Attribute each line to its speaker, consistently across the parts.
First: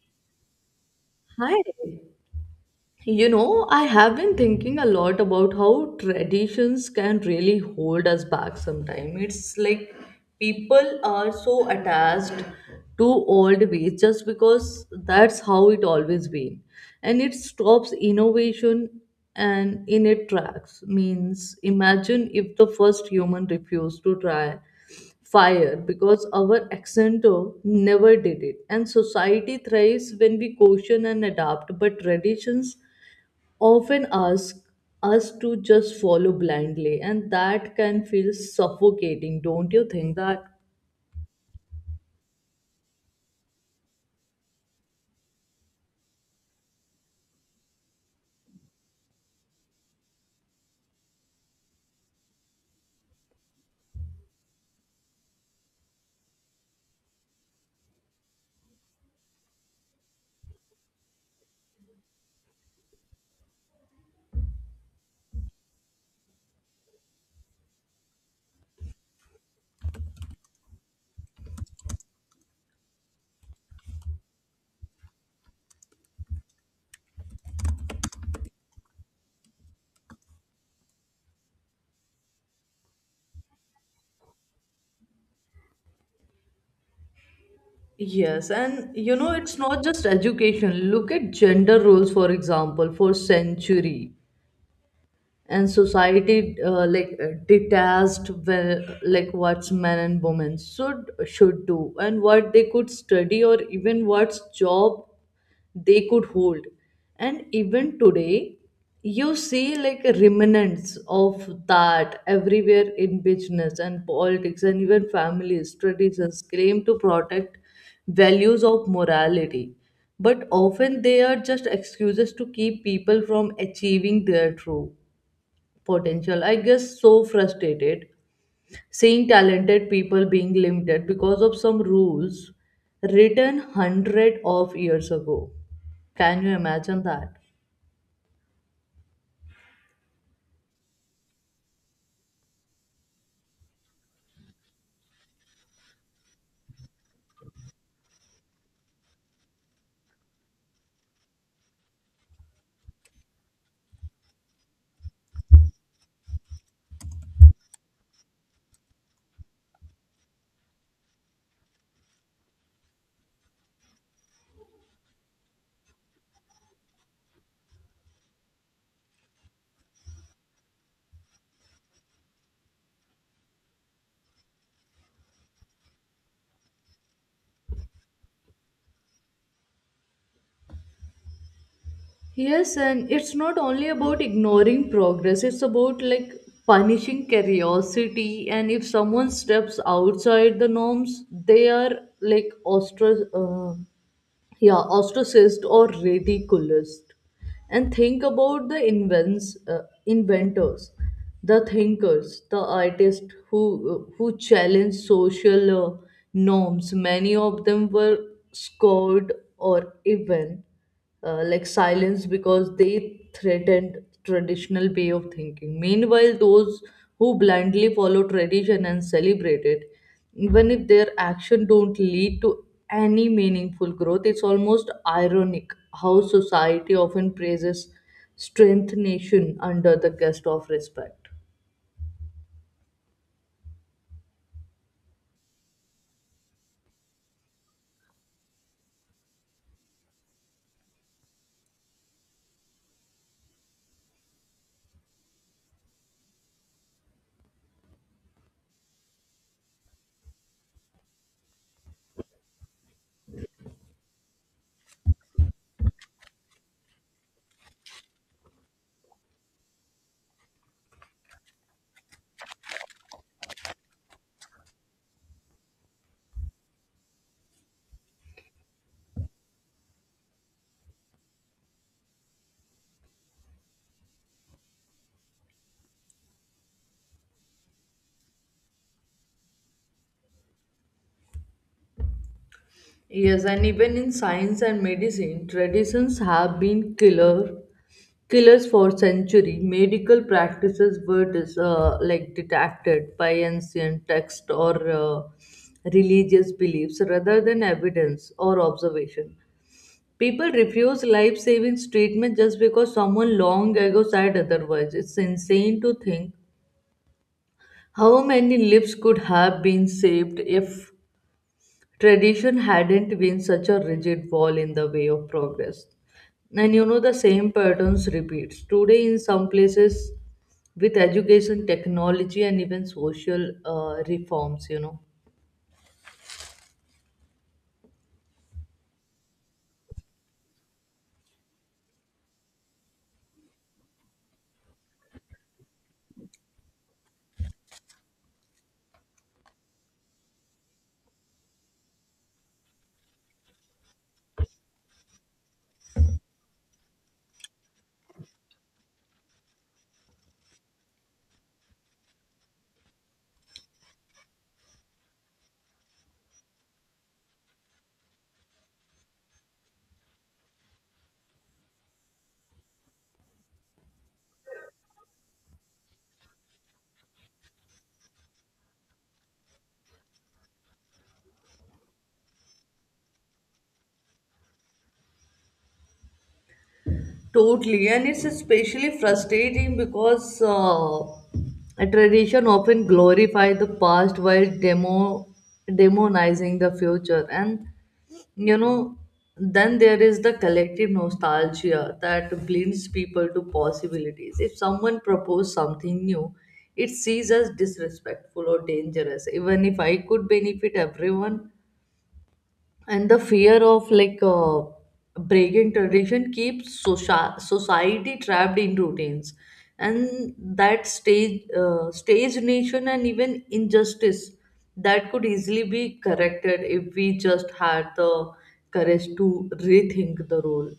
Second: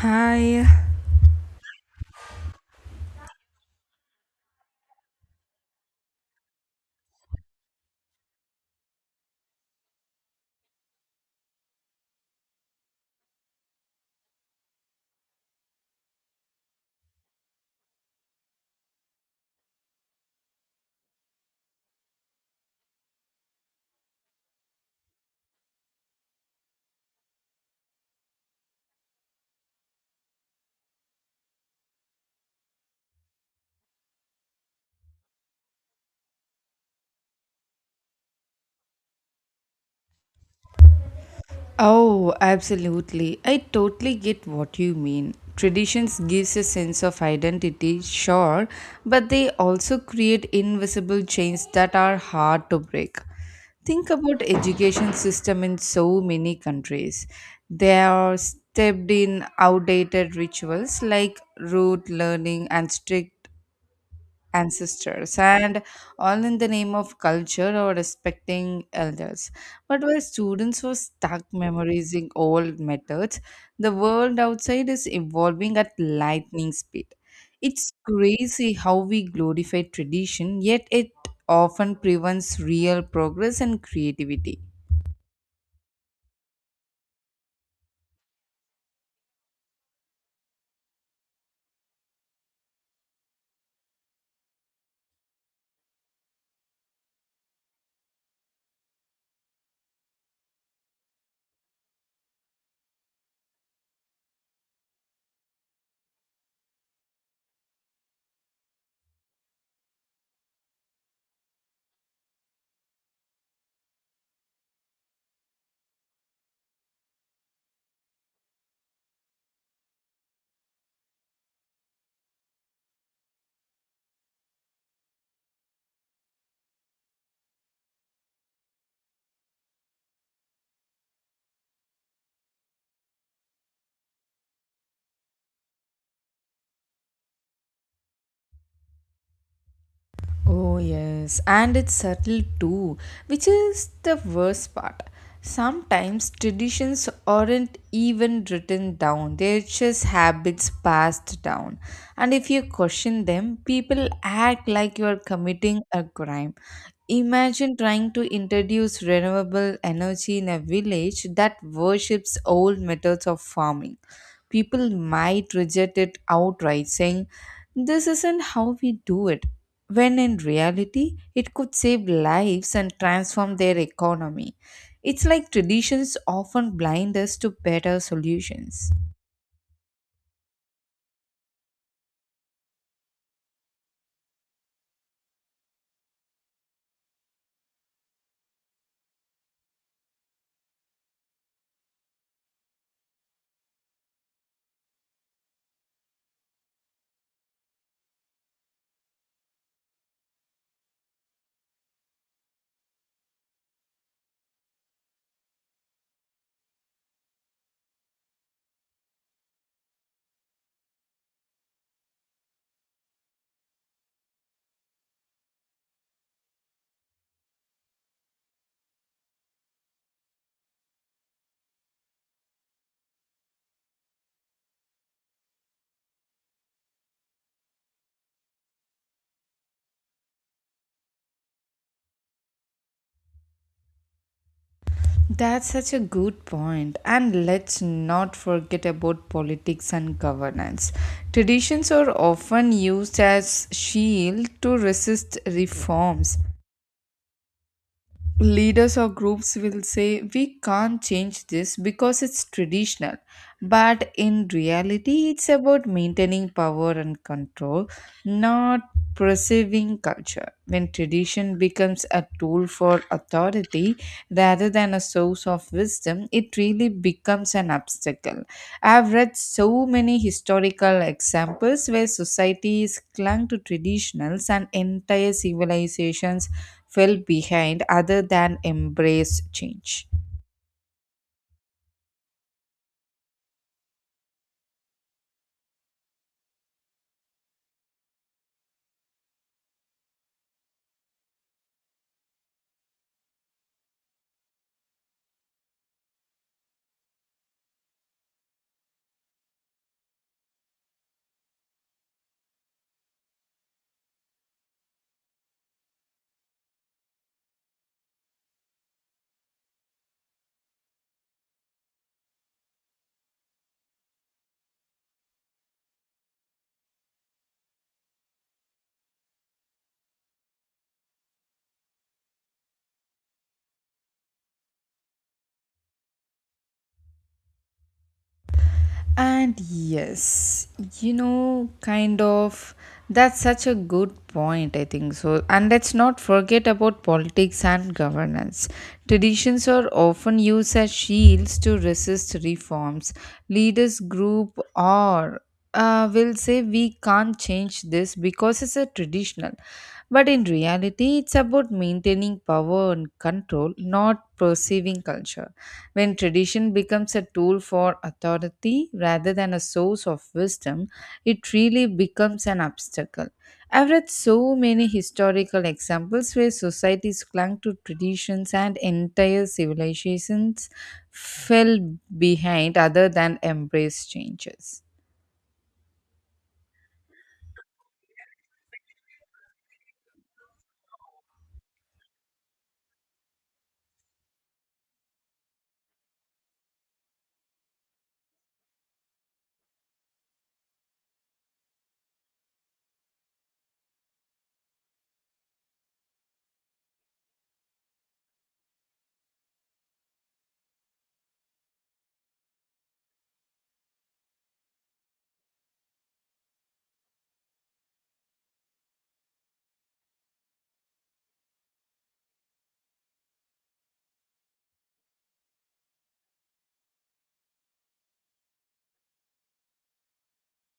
Speaker 1: Hi.
Speaker 2: はい。You know, I have been thinking a lot about how traditions can really hold us back sometimes. It's like people are so attached to old ways just because that's how it always been. And it stops innovation and in it tracks. Means imagine if the first human refused to try fire because our accentor never did it. And society thrives when we caution and adapt, but traditions often ask us to just follow blindly, and that can feel suffocating, don't you think that?
Speaker 1: Oh, absolutely. I totally get what you mean. Traditions gives a sense of identity, sure, but they also create invisible chains that are hard to break. Think about education system in so many countries. They are stepped in outdated rituals like rote learning and strict ancestors and all in the name of culture or respecting elders. But while students were stuck memorizing old methods, the world outside is evolving at lightning speed. It's crazy how we glorify tradition, yet it often prevents real progress and creativity.
Speaker 2: Yes, and you know, it's not just education. Look at gender roles, for example, for century and society detached well, like what's men and women should do and what they could study or even what's job they could hold. And even today, you see like remnants of that everywhere in business and politics and even families, traditions claim to protect values of morality. But often they are just excuses to keep people from achieving their true potential. I guess so frustrated seeing talented people being limited because of some rules written hundred of years ago. Can you imagine that?
Speaker 1: Oh, yes, and it's subtle too, which is the worst part. Sometimes traditions aren't even written down, they're just habits passed down. And if you question them, people act like you're committing a crime. Imagine trying to introduce renewable energy in a village that worships old methods of farming people might reject it outright, saying, this isn't how we do it, when in reality, it could save lives and transform their economy. It's like traditions often blind us to better solutions.
Speaker 2: Yes, and it's not only about ignoring progress, it's about like punishing curiosity. And if someone steps outside the norms, they are like ostracized. Yeah, ostracized or ridiculoused, and think about the invents inventors, the thinkers, the artists who challenge social norms. Many of them were scored or even like silence because they threatened traditional way of thinking. Meanwhile, those who blindly follow tradition and celebrate it, even if their action don't lead to any meaningful growth. It's almost ironic how society often praises strength nation under the guise of respect.
Speaker 1: That's such a good point. And let's not forget about politics and governance. Traditions are often used as shield to resist reforms, leaders or groups will say we can't change this because it's traditional, but in reality it's about maintaining power and control, not preserving culture. When tradition becomes a tool for authority rather than a source of wisdom, it really becomes an obstacle. I've read so many historical examples where societies clung to traditionals and entire civilizations fell behind other than embrace change.
Speaker 2: Yes, and even in science and medicine, traditions have been killers for centuries. Medical practices were like detected by ancient text or religious beliefs rather than evidence or observation. People refuse life-saving treatment just because someone long ago said otherwise. It's insane to think how many lives could have been saved if tradition hadn't been such a rigid wall in the way of progress. And you know, the same patterns repeats. Today, in some places, with education, technology, and even social reforms, you know.
Speaker 1: And yes, you know, kind of, that's such a good point, I think so. And let's not forget about politics and governance. Traditions are often used as shields to resist reforms. Leaders group or will say we can't change this because it's a traditional. But in reality, it's about maintaining power and control, not perceiving culture. When tradition becomes a tool for authority rather than a source of wisdom, it really becomes an obstacle. I've read so many historical examples where societies clung to traditions and entire civilizations fell behind other than embrace changes.
Speaker 2: Totally, and it's especially frustrating because a tradition often glorifies the past while demonizing the future, and you know, then there is the collective nostalgia that blinds people to possibilities. If someone proposes something new, it sees as disrespectful or dangerous. Even if I could benefit everyone, and the fear of breaking tradition keeps society trapped in routines, and that stage stage nation and even injustice that could easily be corrected if we just had the courage to rethink the role.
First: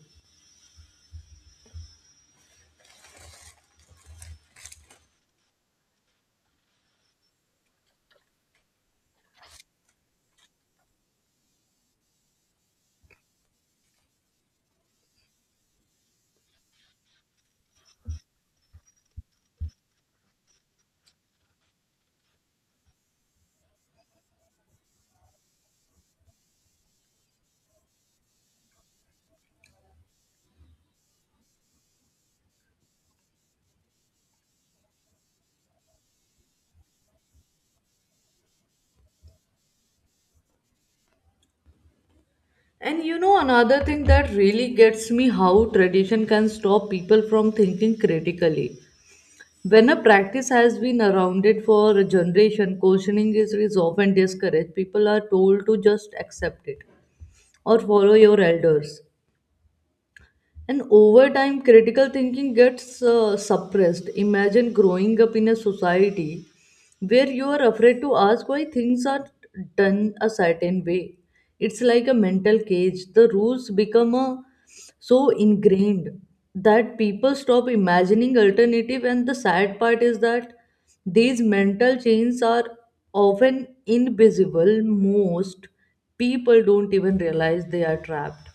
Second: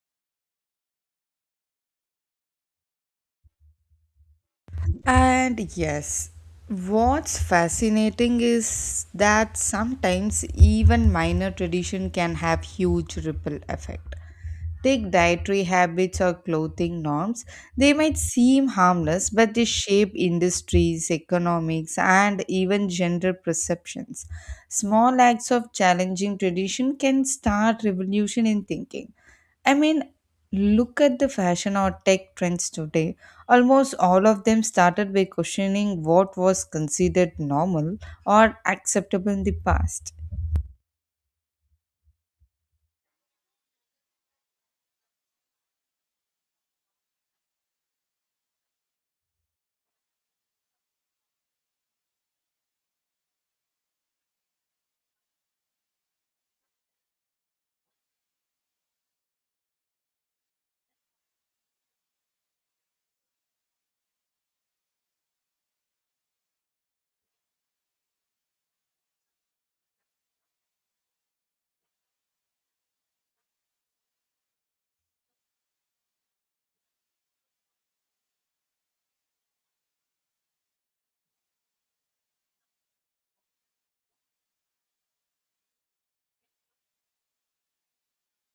Speaker 1: And yes, what's fascinating is that sometimes even minor tradition can have huge ripple effect. Take dietary habits or clothing norms. They might seem harmless, but they shape industries, economics, and even gender perceptions. Small acts of challenging tradition can start revolution in thinking. I mean, look at the fashion or tech trends today. Almost all of them started by questioning what was considered normal or acceptable in the past.
Speaker 2: And you know, another thing that really gets me, how tradition can stop people from thinking critically. When a practice has been around it for a generation, questioning is often discouraged. People are told to just accept it or follow your elders. And over time, critical thinking gets suppressed. Imagine growing up in a society where you are afraid to ask why things are done a certain way. It's like a mental cage. The rules become so ingrained that people stop imagining alternative. And the sad part is that these mental chains are often invisible. Most people don't even realize they are trapped.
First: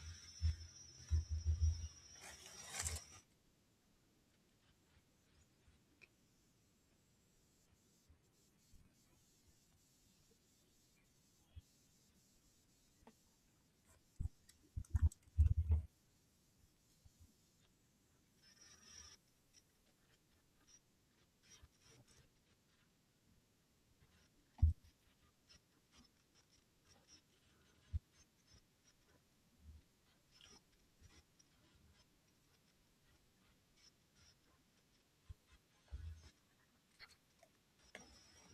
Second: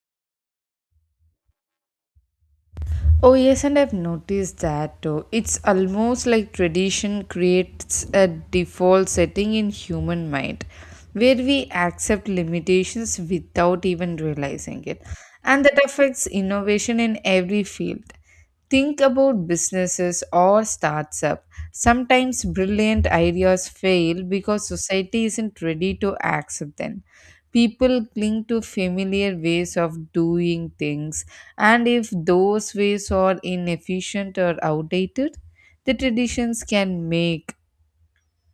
Speaker 1: Oh yes, and I've noticed that too. It's almost like tradition creates a default setting in human mind where we accept limitations without even realizing it. And that affects innovation in every field. Think about businesses or starts up. Sometimes brilliant ideas fail because society isn't ready to accept them. People cling to familiar ways of doing things, and if those ways are inefficient or outdated, the traditions can make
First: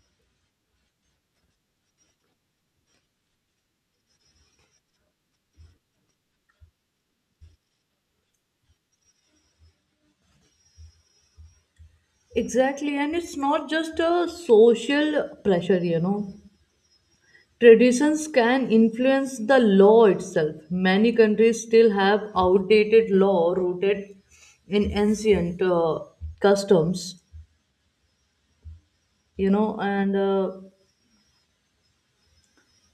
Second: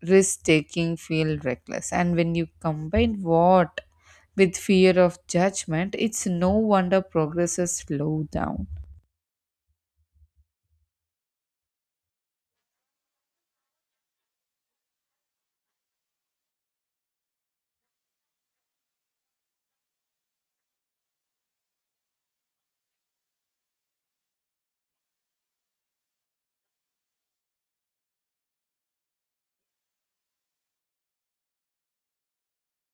Speaker 1: risk taking feel reckless. And when you combine what with fear of judgment, it's no wonder progress is slowed down.
Speaker 2: Exactly, and it's not just a social pressure, you know. Traditions can influence the law itself. Many countries still have outdated law rooted in ancient customs, you know. And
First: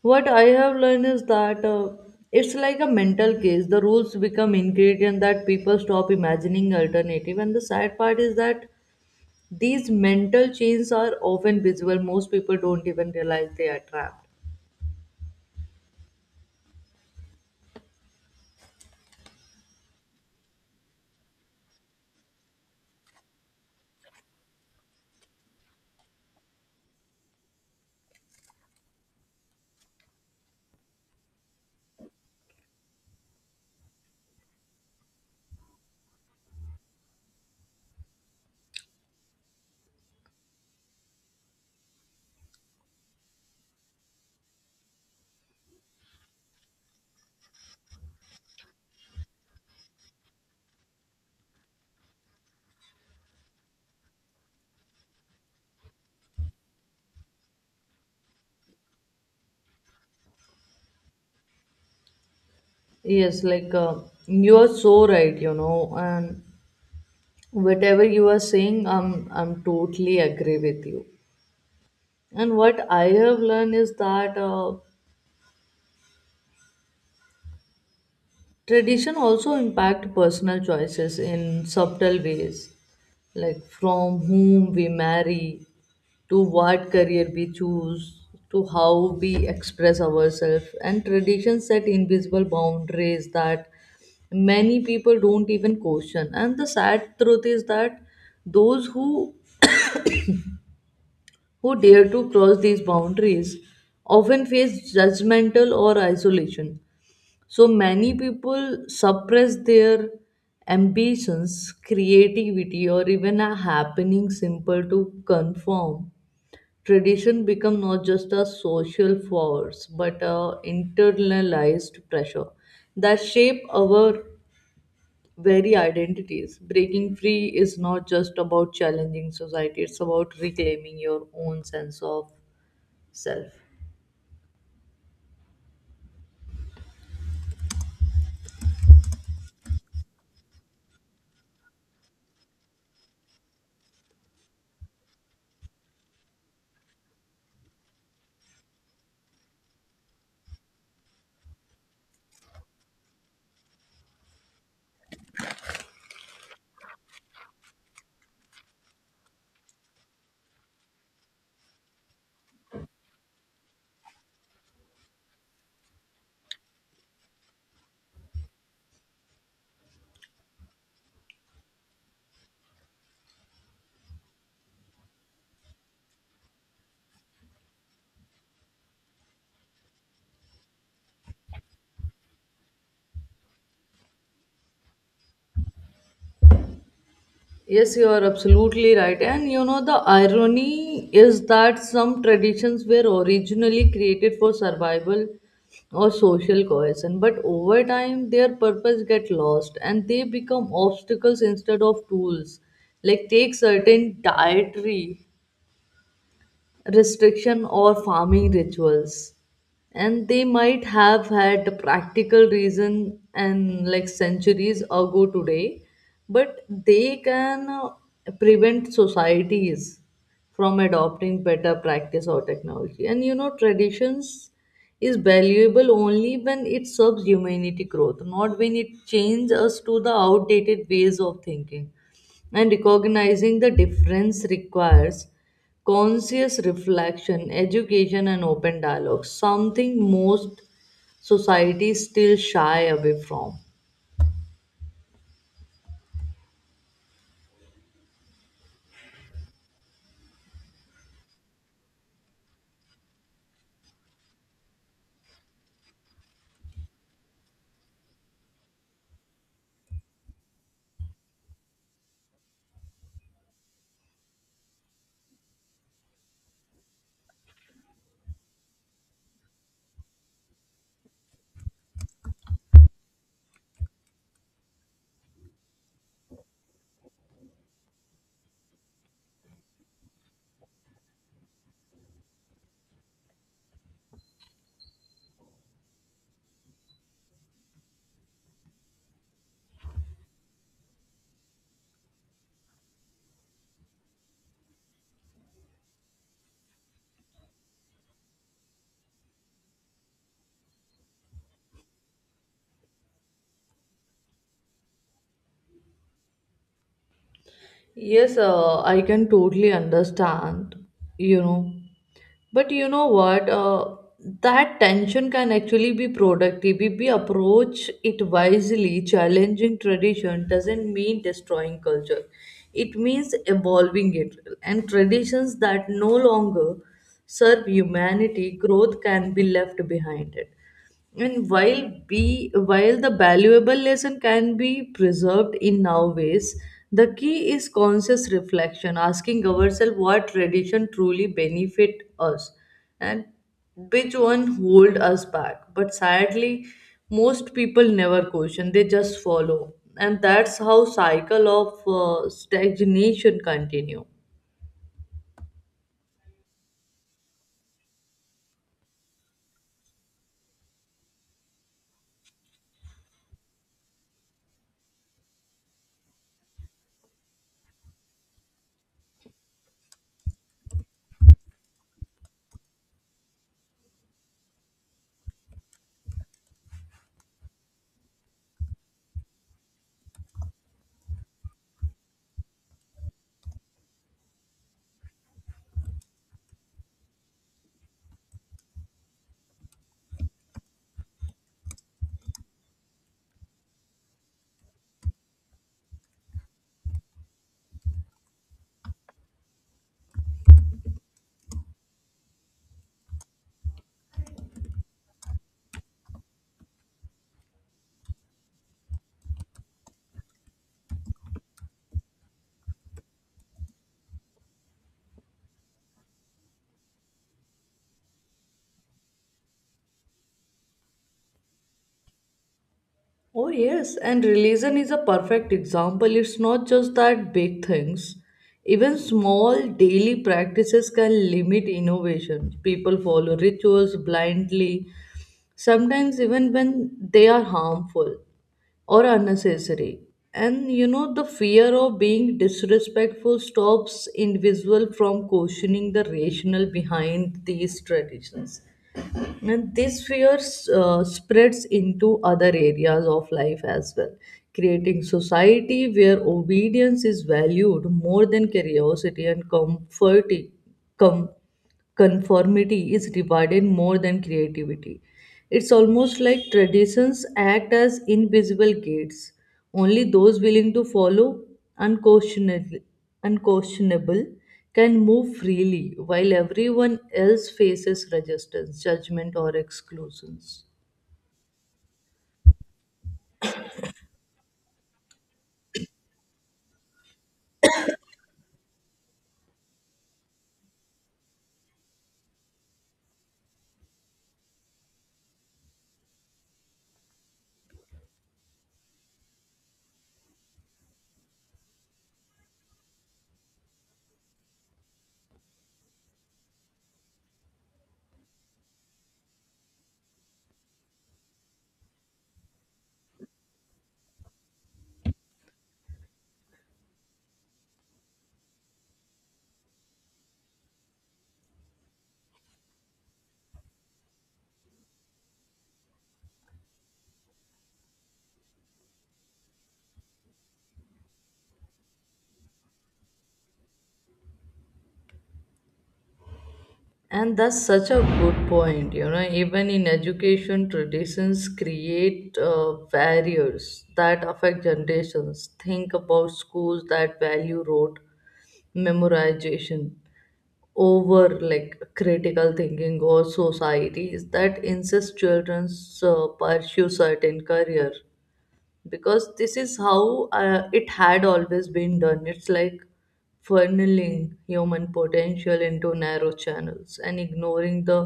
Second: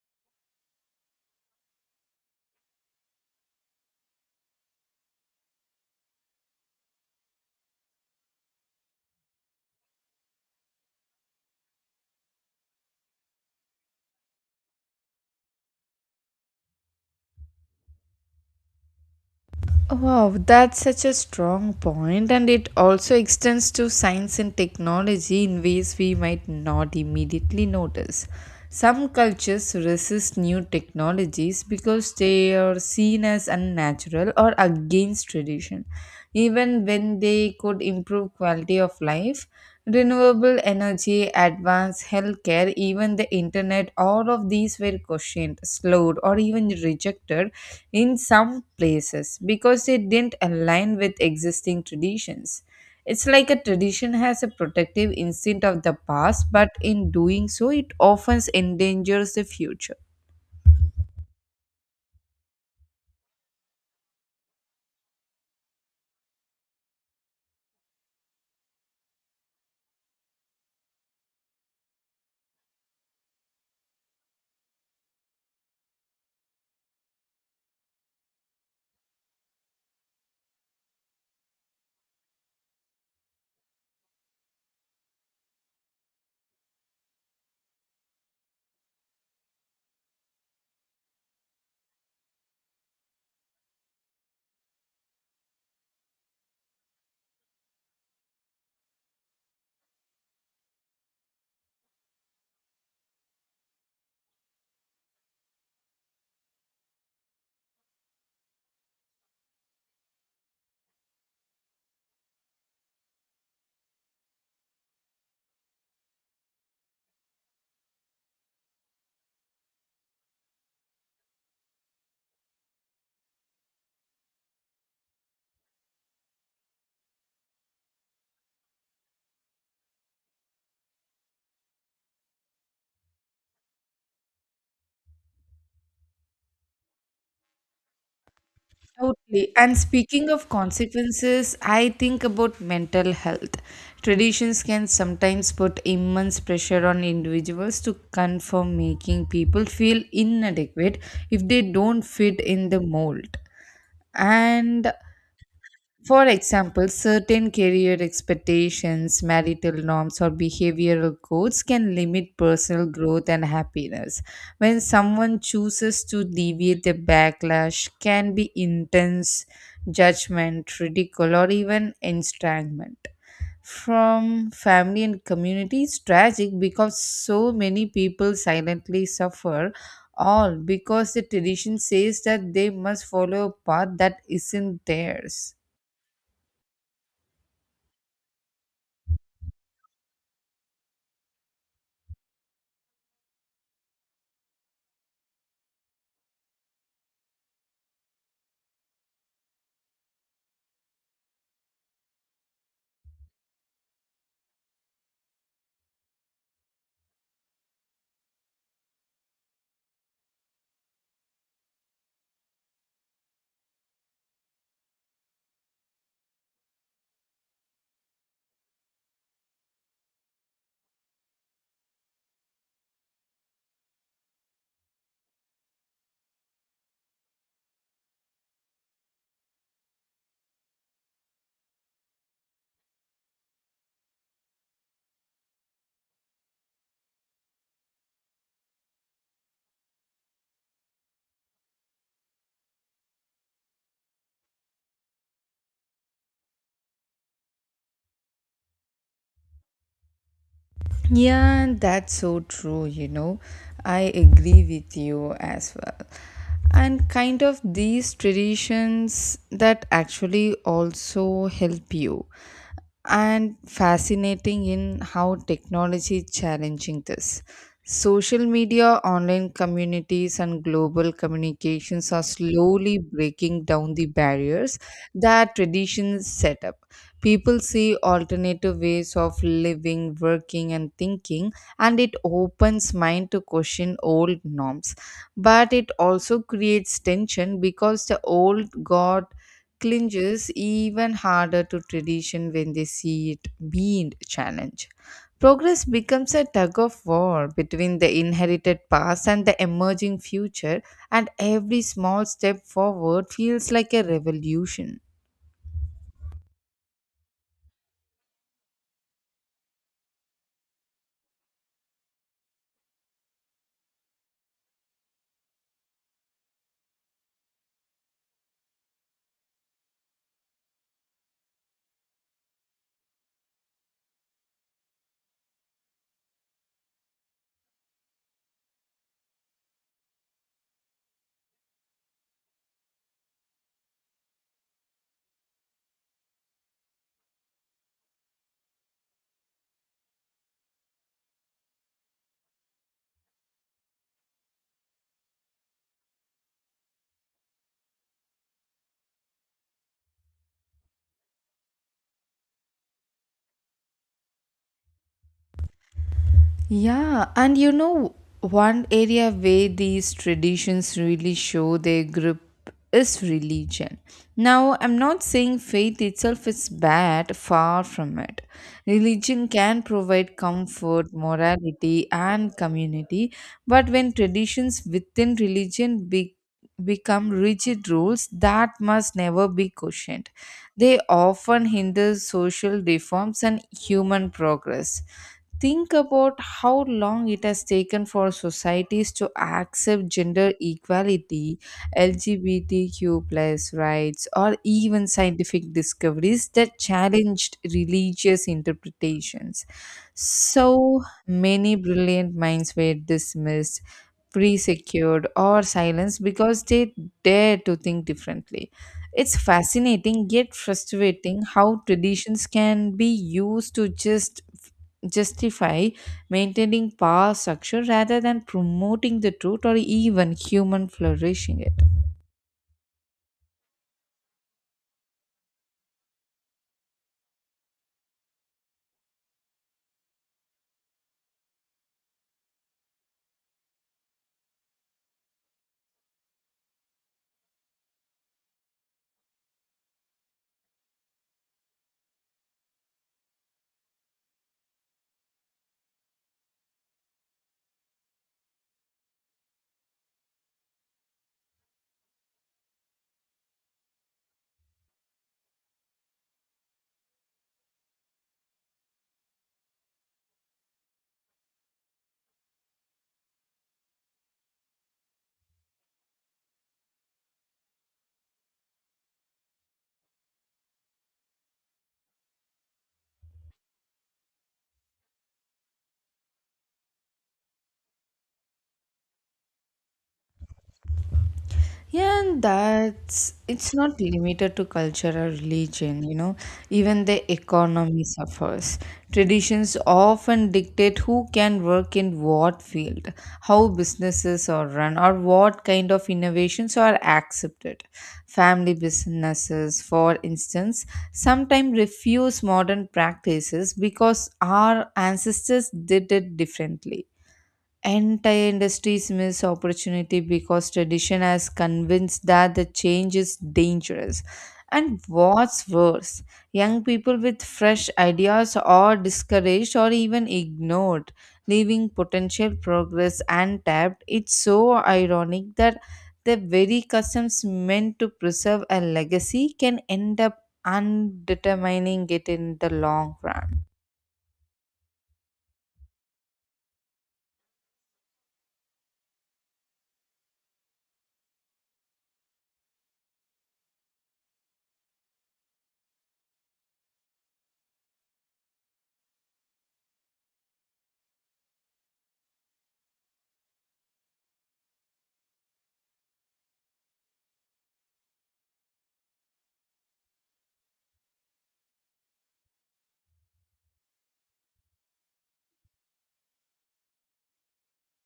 Speaker 2: what I have learned is that it's like a mental case. The rules become ingredient that people stop imagining alternative. And the sad part is that these mental chains are often visible. Most people don't even realize they are trapped.
Speaker 1: Wow, that's such a strong point, and it also extends to science and technology in ways we might not immediately notice. Some cultures resist new technologies because they are seen as unnatural or against tradition, even when they could improve quality of life renewable energy, advanced healthcare, even the internet, all of these were questioned, slowed, or even rejected in some places because they didn't align with existing traditions. It's like a tradition has a protective instinct of the past, but in doing so, it often endangers the future.
Speaker 2: Yes, you are so right, you know, and whatever you are saying, I'm totally agree with you. And what I have learned is that tradition also impact personal choices in subtle ways. Like from whom we marry to what career we choose, to how we express ourselves. And traditions set invisible boundaries that many people don't even question. And the sad truth is that those who dare to cross these boundaries often face judgmental or isolation. So many people suppress their ambitions, creativity, or even a happening simple to conform. Tradition become not just a social force but a internalized pressure that shape our very identities. Breaking free is not just about challenging society; it's about reclaiming your own sense of self.
Speaker 1: Totally. And speaking of consequences, I think about mental health. Traditions can sometimes put immense pressure on individuals to conform, making people feel inadequate if they don't fit in the mold. And for example, certain career expectations, marital norms, or behavioral codes can limit personal growth and happiness. When someone chooses to deviate, the backlash can be intense judgment, ridicule, or even estrangement. From family and community, it's tragic because so many people silently suffer, all because the tradition says that they must follow a path that isn't theirs.
Speaker 2: Yes, you are absolutely right. And you know, the irony is that some traditions were originally created for survival or social cohesion, but over time their purpose get lost and they become obstacles instead of tools. Like take certain dietary restriction or farming rituals, and they might have had practical reason and like centuries ago today, but they can prevent societies from adopting better practice or technology. And you know, traditions is valuable only when it serves humanity growth, not when it changes us to the outdated ways of thinking. And recognizing the difference requires conscious reflection, education, and open dialogue, something most societies still shy away from.
Speaker 1: Yeah, that's so true, you know. I agree with you as well. And kind of these traditions that actually also help you and fascinating in how technology is challenging this. Social media, online communities, and global communications are slowly breaking down the barriers that traditions set up. People see alternative ways of living, working, and thinking, and it opens mind to question old norms. But it also creates tension because the old guard clinches even harder to tradition when they see it being challenged. Progress becomes a tug of war between the inherited past and the emerging future, and every small step forward feels like a revolution.
Speaker 2: Yes, I can totally understand, you know. But you know what? That tension can actually be productive if we approach it wisely. Challenging tradition doesn't mean destroying culture, it means evolving it. And traditions that no longer serve humanity, growth can be left behind it. And while the valuable lesson can be preserved in now ways. The key is conscious reflection, asking ourselves what tradition truly benefit us and which one hold us back. But sadly, most people never question, they just follow, and that's how cycle of stagnation continue.
Speaker 1: Yeah, and you know, one area where these traditions really show their grip is religion. Now, I'm not saying faith itself is bad, far from it. Religion can provide comfort, morality, and community, but when traditions within religion become rigid rules that must never be questioned, they often hinder social reforms and human progress. Think about how long it has taken for societies to accept gender equality, LGBTQ+ plus rights, or even scientific discoveries that challenged religious interpretations. So many brilliant minds were dismissed, pre-secured, or silenced because they dared to think differently. It's fascinating yet frustrating how traditions can be used to just justify maintaining power structure rather than promoting the truth or even human flourishing.
Speaker 2: Oh, yes, and religion is a perfect example. It's not just that big things, even small daily practices can limit innovation. People follow rituals blindly, sometimes even when they are harmful or unnecessary. And you know, the fear of being disrespectful stops individual from questioning the rationale behind these traditions. And this fear spreads into other areas of life as well, creating society where obedience is valued more than curiosity, and com- conformity is rewarded more than creativity. It's almost like traditions act as invisible gates. Only those willing to follow unquestionably, unquestionable, can move freely, while everyone else faces resistance, judgment, or exclusions.
Speaker 1: Yeah, and that's it's not limited to culture or religion, you know, even the economy suffers. Traditions often dictate who can work in what field, how businesses are run, or what kind of innovations are accepted. Family businesses, for instance, sometimes refuse modern practices because our ancestors did it differently. Entire industries miss opportunity because tradition has convinced that the change is dangerous. And what's worse, young people with fresh ideas are discouraged or even ignored, leaving potential progress untapped. It's so ironic that the very customs meant to preserve a legacy can end up undetermining it in the long run.
Speaker 2: And that's such a good point. You know, even in education, traditions create barriers that affect generations. Think about schools that value rote memorization over like critical thinking, or societies that insist children pursue certain career because this is how it had always been done. It's like funneling human potential into narrow channels and ignoring the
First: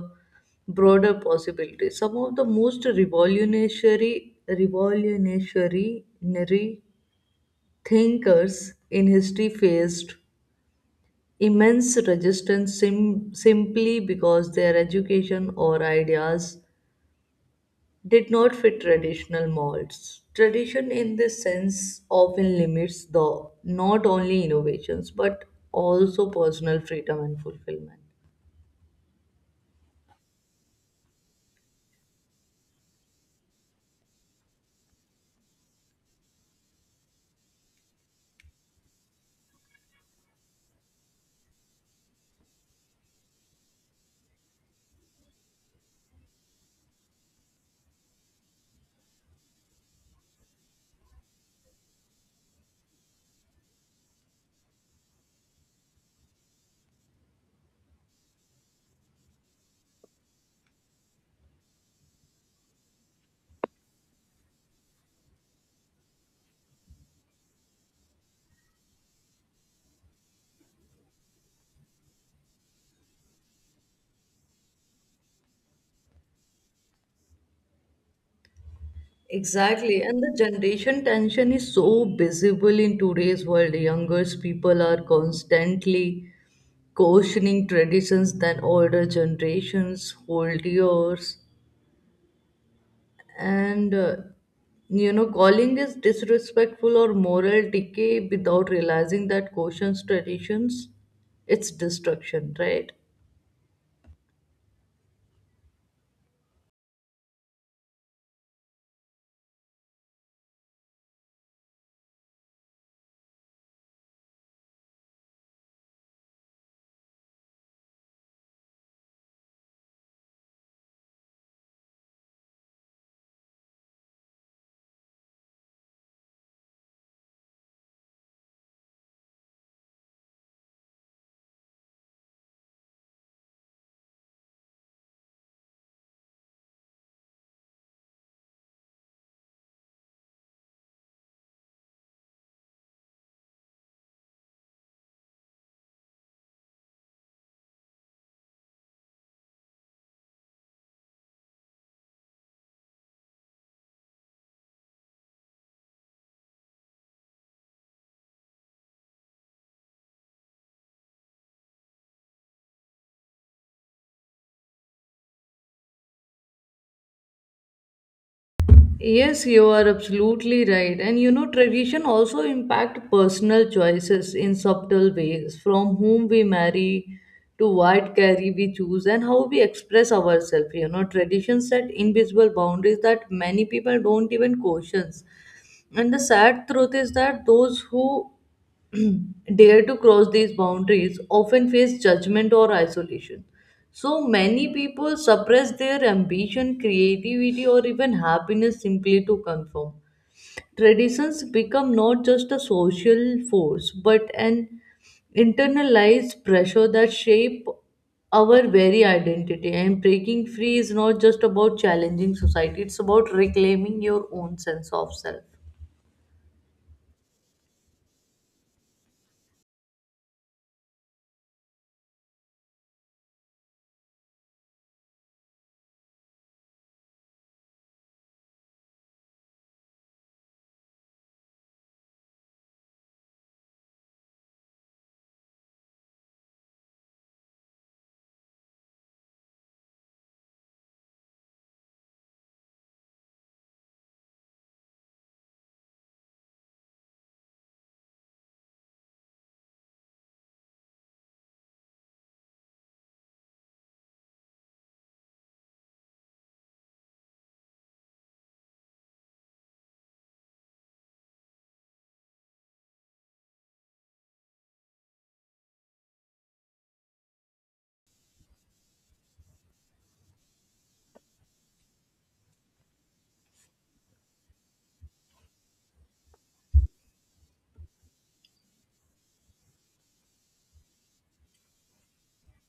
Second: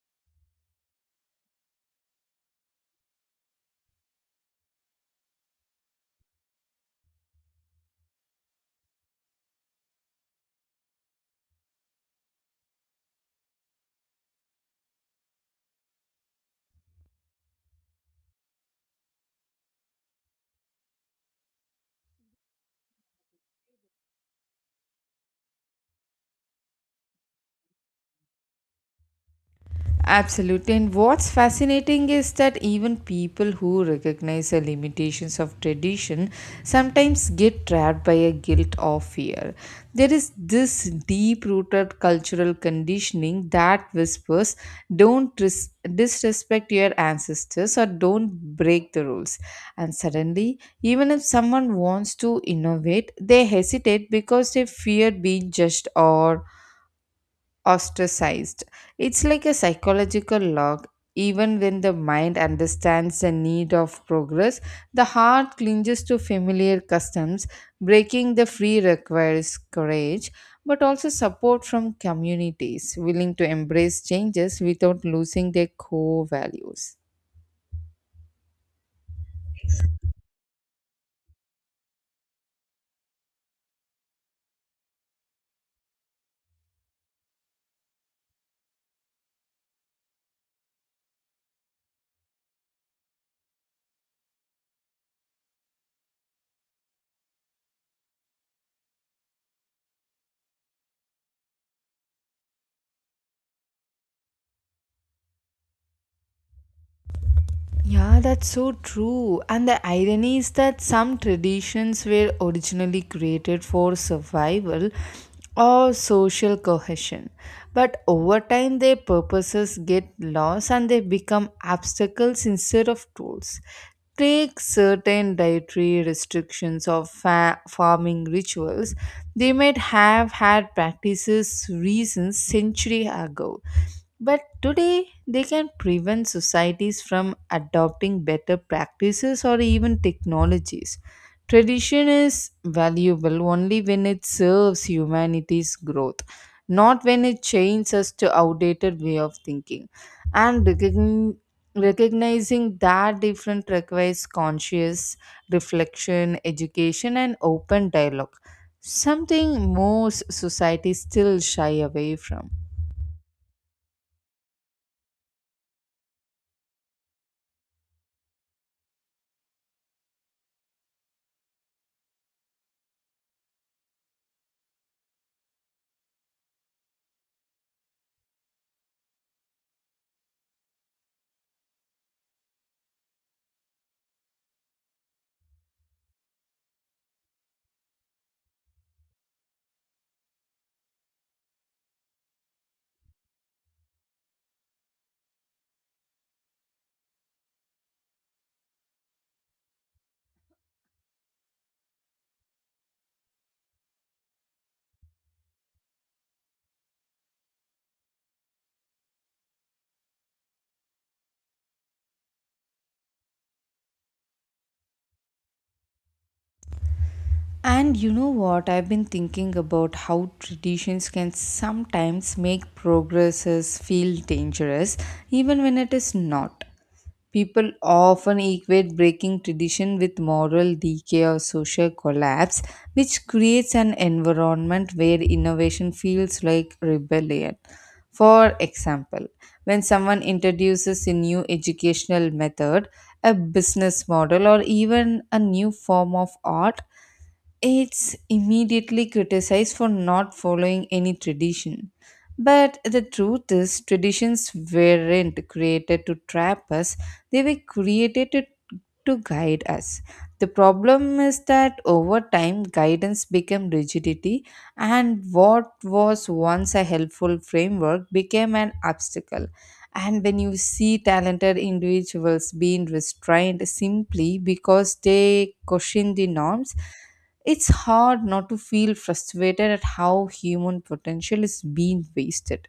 Speaker 2: broader possibilities. Some of the most revolutionary thinkers in history faced immense resistance simply because their education or ideas did not fit traditional molds. Tradition, in this sense, often limits the not only innovations but also personal freedom and fulfillment.
Speaker 1: Absolutely. And what's fascinating is that even people who recognize the limitations of tradition sometimes get trapped by a guilt or fear. There is this deep rooted cultural conditioning that whispers don't disrespect your ancestors or don't break the rules. And suddenly, even if someone wants to innovate, they hesitate because they fear being judged or ostracized. It's like a psychological log. Even when the mind understands the need of progress, the heart clinges to familiar customs. Breaking the free requires courage, but also support from communities willing to embrace changes without losing their core values.
Speaker 2: Exactly, and the generation tension is so visible in today's world. Younger people are constantly questioning traditions than older generations hold yours, and you know, calling is disrespectful or moral decay without realizing that cautions traditions, it's destruction, right?
Speaker 1: Yeah, that's so true. And the irony is that some traditions were originally created for survival or social cohesion. But over time, their purposes get lost and they become obstacles instead of tools. Take certain dietary restrictions or farming rituals, they might have had practices reasons century ago but today, they can prevent societies from adopting better practices or even technologies. Tradition is valuable only when it serves humanity's growth, not when it chains us to outdated way of thinking. And recognizing that different requires conscious reflection, education, and open dialogue, something most societies still shy away from.
Speaker 2: Yes, you are absolutely right. And you know, tradition also impact personal choices in subtle ways, from whom we marry to what carry we choose and how we express ourselves. You know, tradition set invisible boundaries that many people don't even question. And the sad truth is that those who dare to cross these boundaries often face judgment or isolation. So many people suppress their ambition, creativity, or even happiness simply to conform. Traditions become not just a social force but an internalized pressure that shape our very identity. And breaking free is not just about challenging society, it's about reclaiming your own sense of self.
Speaker 1: And you know what? I've been thinking about how traditions can sometimes make progresses feel dangerous, even when it is not. People often equate breaking tradition with moral decay or social collapse, which creates an environment where innovation feels like rebellion. For example, when someone introduces a new educational method, a business model, or even a new form of art, it's immediately criticized for not following any tradition. But the truth is, traditions weren't created to trap us, they were created to guide us. The problem is that over time, guidance became rigidity, and what was once a helpful framework became an obstacle. And when you see talented individuals being restrained simply because they question the norms, it's hard not to feel frustrated at how human potential is being wasted.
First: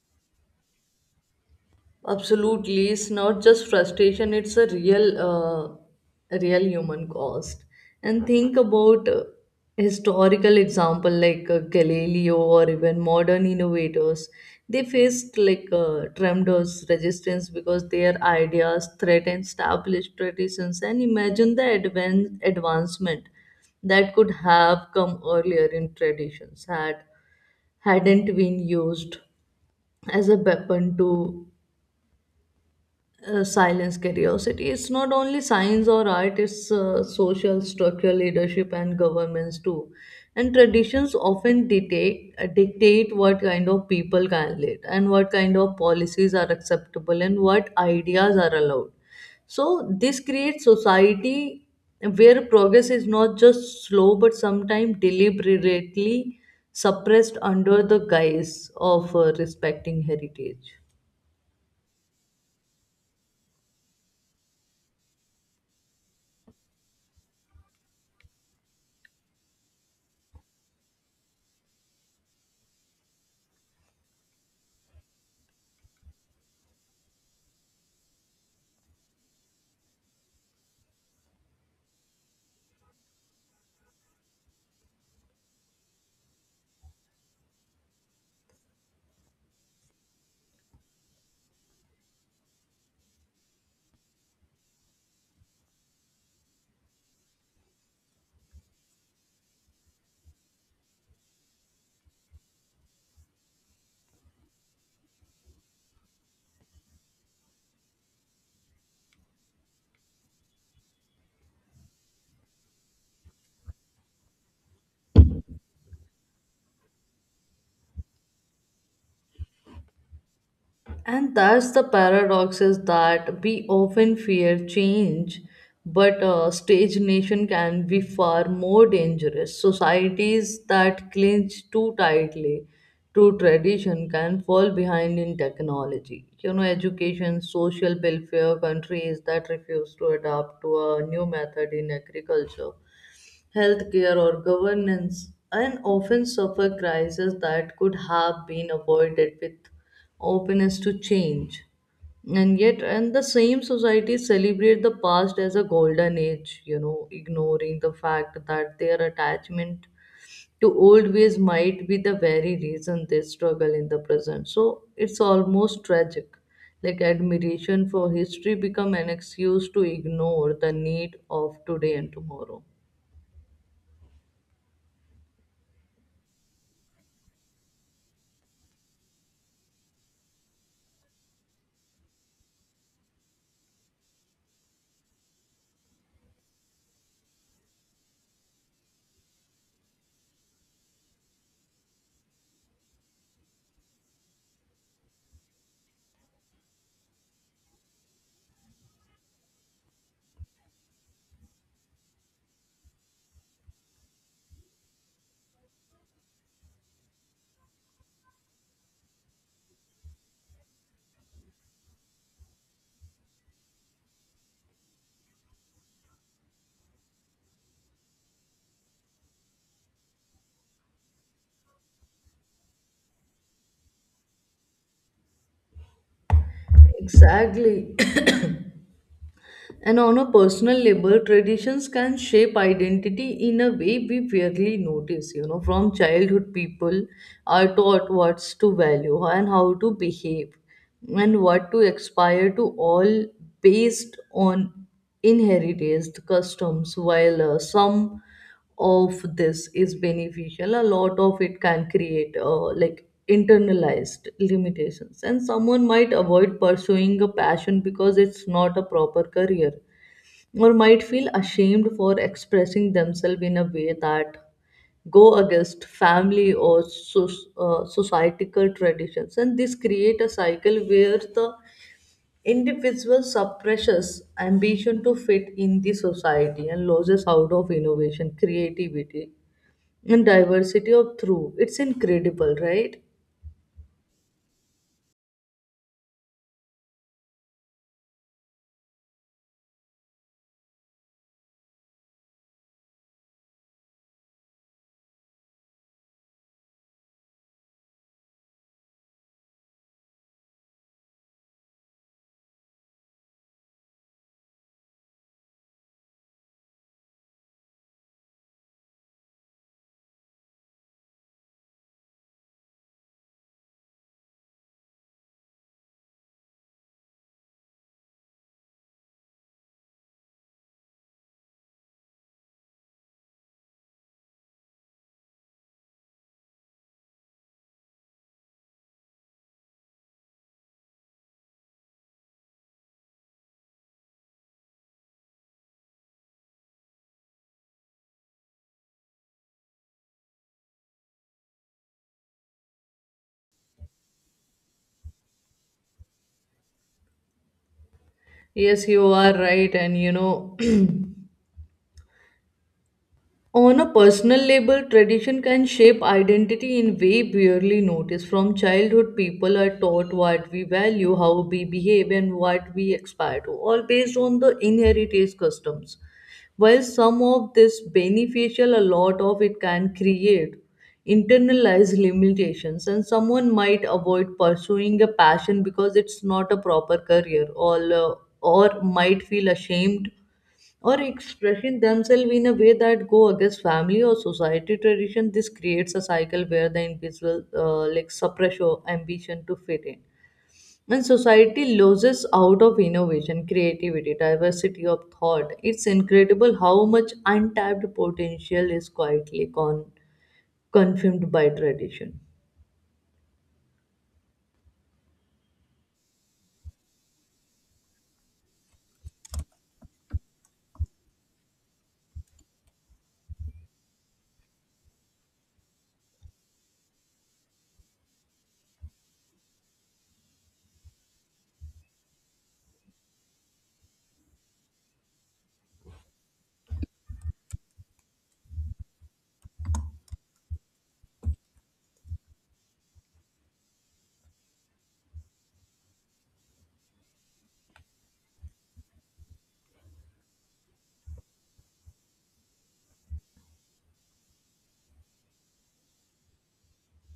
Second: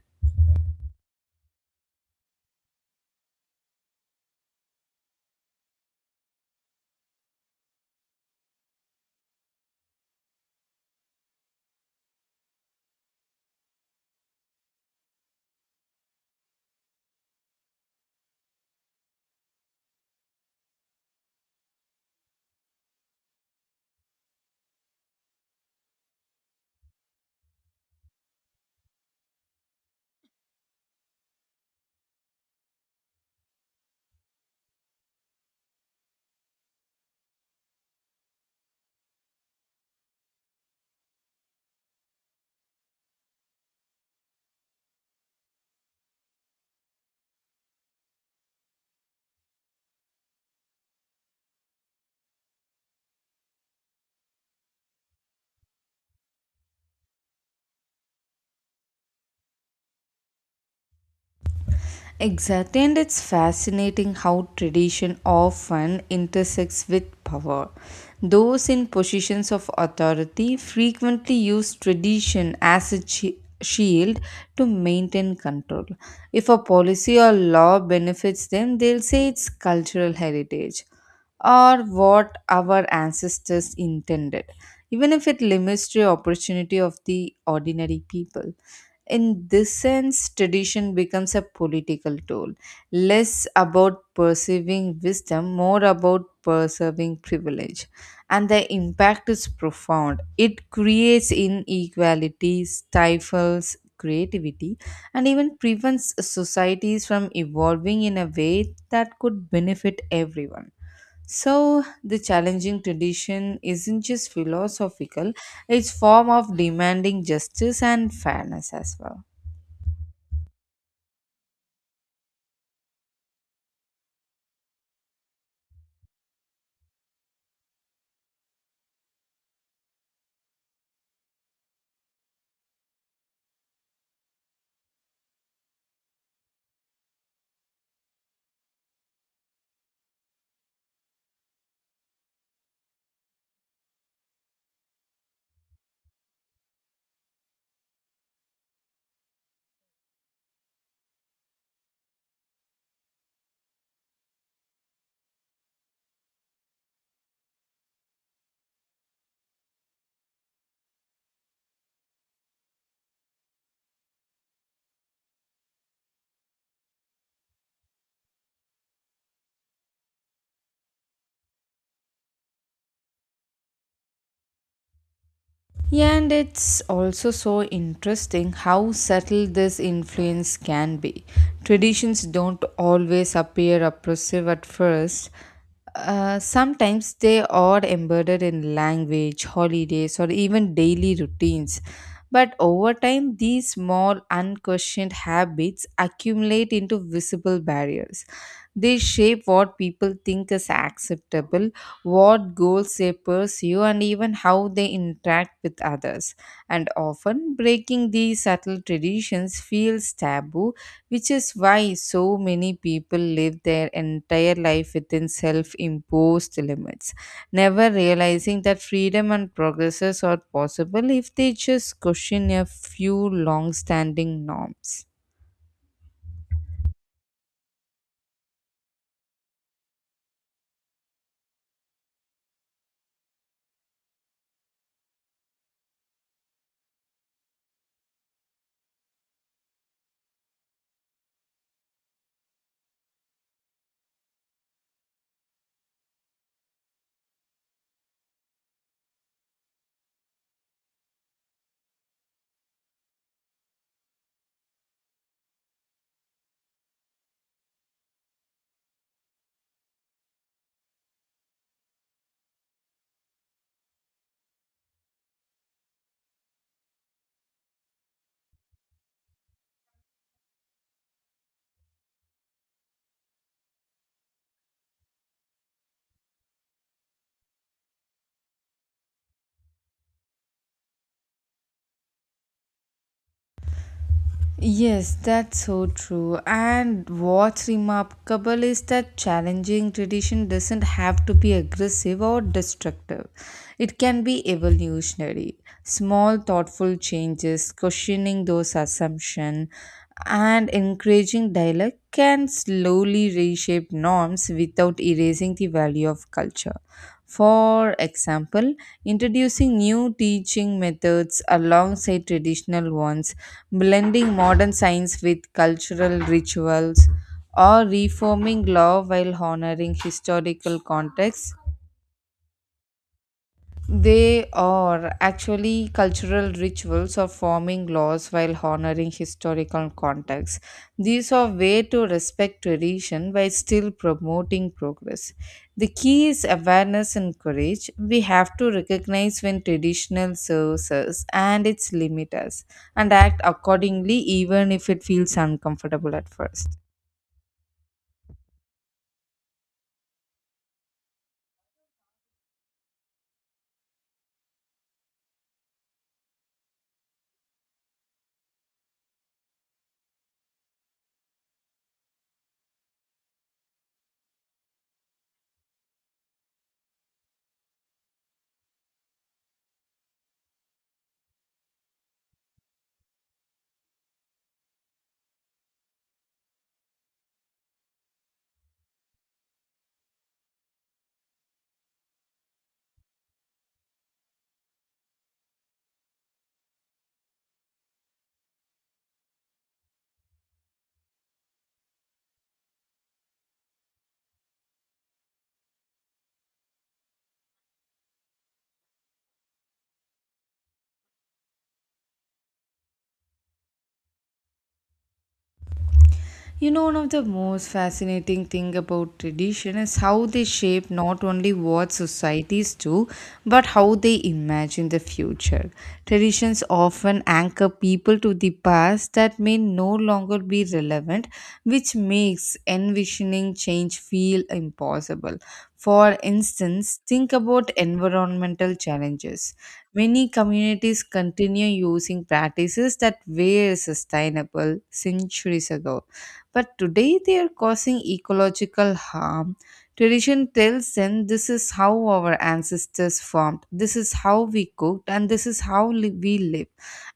Speaker 2: Absolutely, it's not just frustration, it's a real a real human cost. And think about historical example like Galileo or even modern innovators. They faced tremendous resistance because their ideas threatened established traditions. And imagine the advancement that could have come earlier in traditions hadn't been used as a weapon to silence curiosity. It's not only science or art, it's social structural leadership and governments too. And traditions often dictate what kind of people can lead and what kind of policies are acceptable and what ideas are allowed. So this creates society where progress is not just slow but sometimes deliberately suppressed under the guise of respecting heritage.
Speaker 1: Exactly, and it's fascinating how tradition often intersects with power. Those in positions of authority frequently use tradition as a shield to maintain control. If a policy or law benefits them, they'll say it's cultural heritage or what our ancestors intended, even if it limits the opportunity of the ordinary people. In this sense, tradition becomes a political tool, less about perceiving wisdom, more about preserving privilege. And the impact is profound. It creates inequality, stifles creativity, and even prevents societies from evolving in a way that could benefit everyone. So, the challenging tradition isn't just philosophical, it's form of demanding justice and fairness as well.
Speaker 2: And that's the paradox is that we often fear change, but stagnation can be far more dangerous. Societies that clinch too tightly to tradition can fall behind in technology. You know, education, social welfare, countries that refuse to adapt to a new method in agriculture, healthcare, or governance, and often suffer crises that could have been avoided with openness to change. And yet, and the same society celebrate the past as a golden age, you know, ignoring the fact that their attachment to old ways might be the very reason they struggle in the present. So it's almost tragic, like admiration for history become an excuse to ignore the need of today and tomorrow.
Speaker 1: Yeah, and it's also so interesting how subtle this influence can be. Traditions don't always appear oppressive at first. Sometimes they are embedded in language, holidays, or even daily routines. But over time, these small, unquestioned habits accumulate into visible barriers. They shape what people think is acceptable what goals they pursue, and even how they interact with others. And often, breaking these subtle traditions feels taboo, which is why so many people live their entire life within self imposed limits, never realizing that freedom and progress are possible if they just question a few long standing norms.
Speaker 2: Exactly. And on a personal level, traditions can shape identity in a way we rarely notice. You know, from childhood, people are taught what's to value and how to behave and what to aspire to, all based on inherited customs. While some of this is beneficial, a lot of it can create like internalized limitations. And someone might avoid pursuing a passion because it's not a proper career, or might feel ashamed for expressing themselves in a way that go against family or societal traditions. And this create a cycle where the individual suppresses ambition to fit in the society and loses out of innovation, creativity, and diversity of through. It's incredible, right?
Speaker 1: Yes, that's so true. And what's remarkable is that challenging tradition doesn't have to be aggressive or destructive. It can be evolutionary. Small thoughtful changes, questioning those assumptions, and encouraging dialogue can slowly reshape norms without erasing the value of culture. For example, introducing new teaching methods alongside traditional ones, blending modern science with cultural rituals, or reforming law while honoring historical contexts they are actually cultural rituals of forming laws while honoring historical contexts. These are way to respect tradition while still promoting progress. The key is awareness and courage. We have to recognize when traditional serves us and its limit us and act accordingly even if it feels uncomfortable at first.
Speaker 2: Yes, you are right. And you know, on a personal level, tradition can shape identity in way barely noticed. From childhood, people are taught what we value, how we behave, and what we aspire to, all based on the inherited customs. While some of this beneficial, a lot of it can create internalized limitations, and someone might avoid pursuing a passion because it's not a proper career, or might feel ashamed or expressing themselves in a way that go against family or society tradition. This creates a cycle where the individual like suppress your ambition to fit in, and society loses out of innovation, creativity, diversity of thought. It's incredible how much untapped potential is quietly confirmed by tradition.
Speaker 1: You know, one of the most fascinating thing about tradition is how they shape not only what societies do, but how they imagine the future. Traditions often anchor people to the past that may no longer be relevant, which makes envisioning change feel impossible. For instance, think about environmental challenges. Many communities continue using practices that were sustainable centuries ago but today they are causing ecological harm. Tradition tells them this is how our ancestors farmed, this is how we cooked, and this is how we live.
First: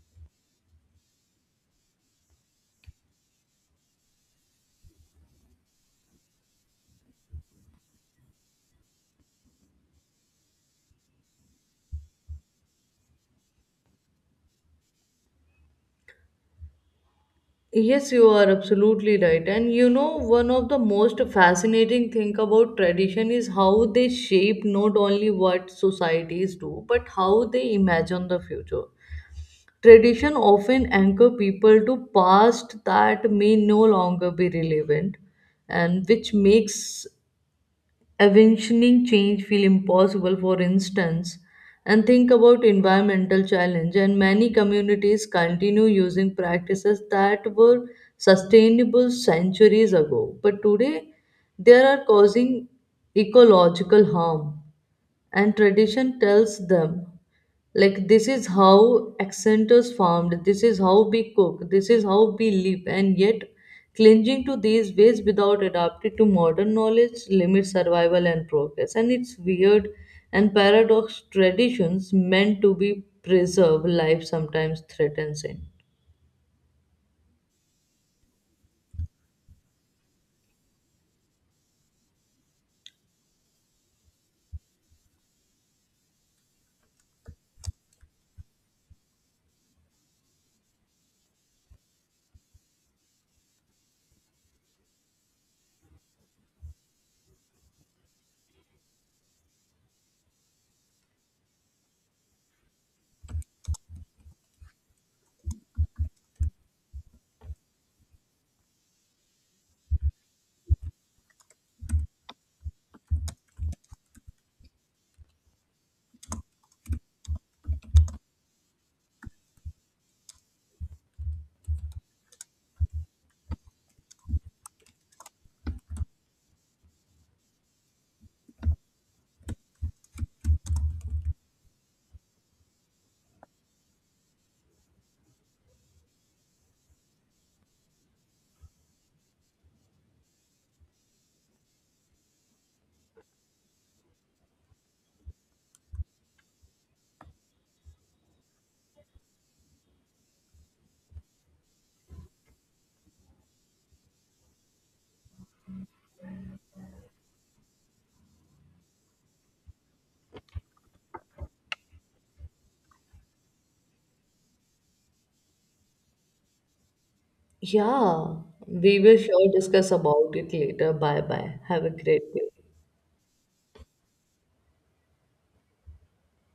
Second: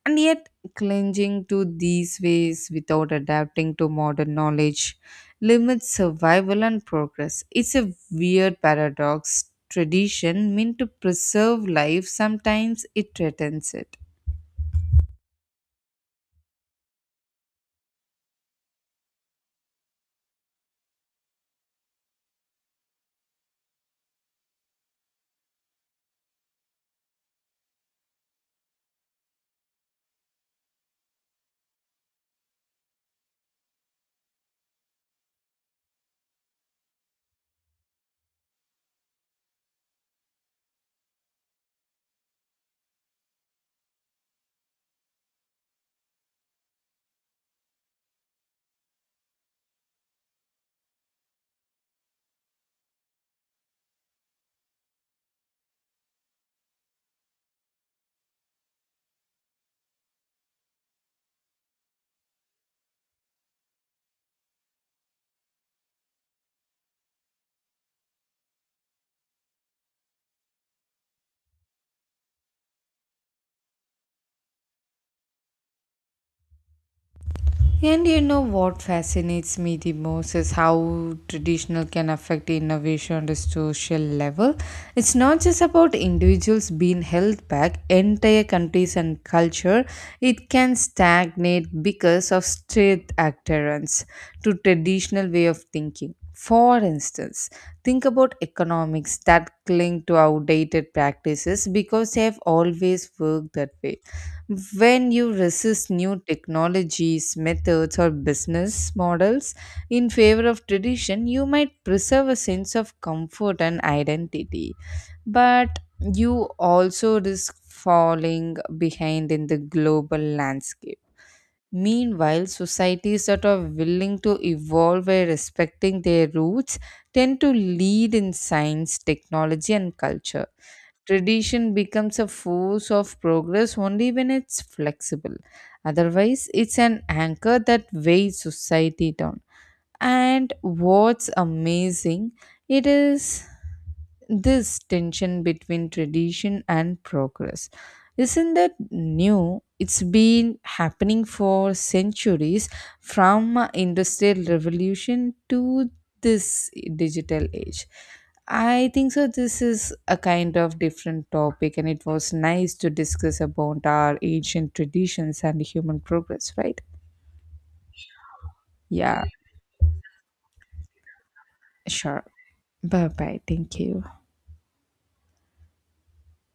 Speaker 1: And yet, clinging to these ways without adapting to modern knowledge limits survival and progress. It's a weird paradox. Tradition meant to preserve life, sometimes it threatens it.
Speaker 2: Yes, you are absolutely right. And you know, one of the most fascinating thing about tradition is how they shape not only what societies do, but how they imagine the future. Tradition often anchor people to past that may no longer be relevant, and which makes envisioning change feel impossible. For instance, and think about environmental challenge, and many communities continue using practices that were sustainable centuries ago, but today they are causing ecological harm. And tradition tells them, like, this is how accent is formed, this is how we cook, this is how we live. And yet, clinging to these ways without adapting to modern knowledge limits survival and progress. And it's weird and paradox, traditions meant to be preserved life sometimes threatens it.
Speaker 1: And you know what fascinates me the most is how traditional can affect innovation on the social level. It's not just about individuals being held back, entire countries and culture, it can stagnate because of state adherence to traditional way of thinking. For instance, think about economics that cling to outdated practices because they have always worked that way. When you resist new technologies, methods, or business models in favor of tradition, you might preserve a sense of comfort and identity, but you also risk falling behind in the global landscape. Meanwhile, societies that are willing to evolve by respecting their roots tend to lead in science, technology, and culture. Tradition becomes a force of progress only when it's flexible. Otherwise, it's an anchor that weighs society down. And what's amazing, it is this tension between tradition and progress. Isn't that new? It's been happening for centuries from industrial revolution to this digital age. I think so. This is a kind of different topic, and it was nice to discuss about our ancient traditions and human progress, right?
Speaker 2: Yeah, we will
Speaker 1: Yeah,
Speaker 2: sure discuss about it later. Bye bye, have a
Speaker 1: sure.
Speaker 2: great day.
Speaker 1: Bye bye. Thank you.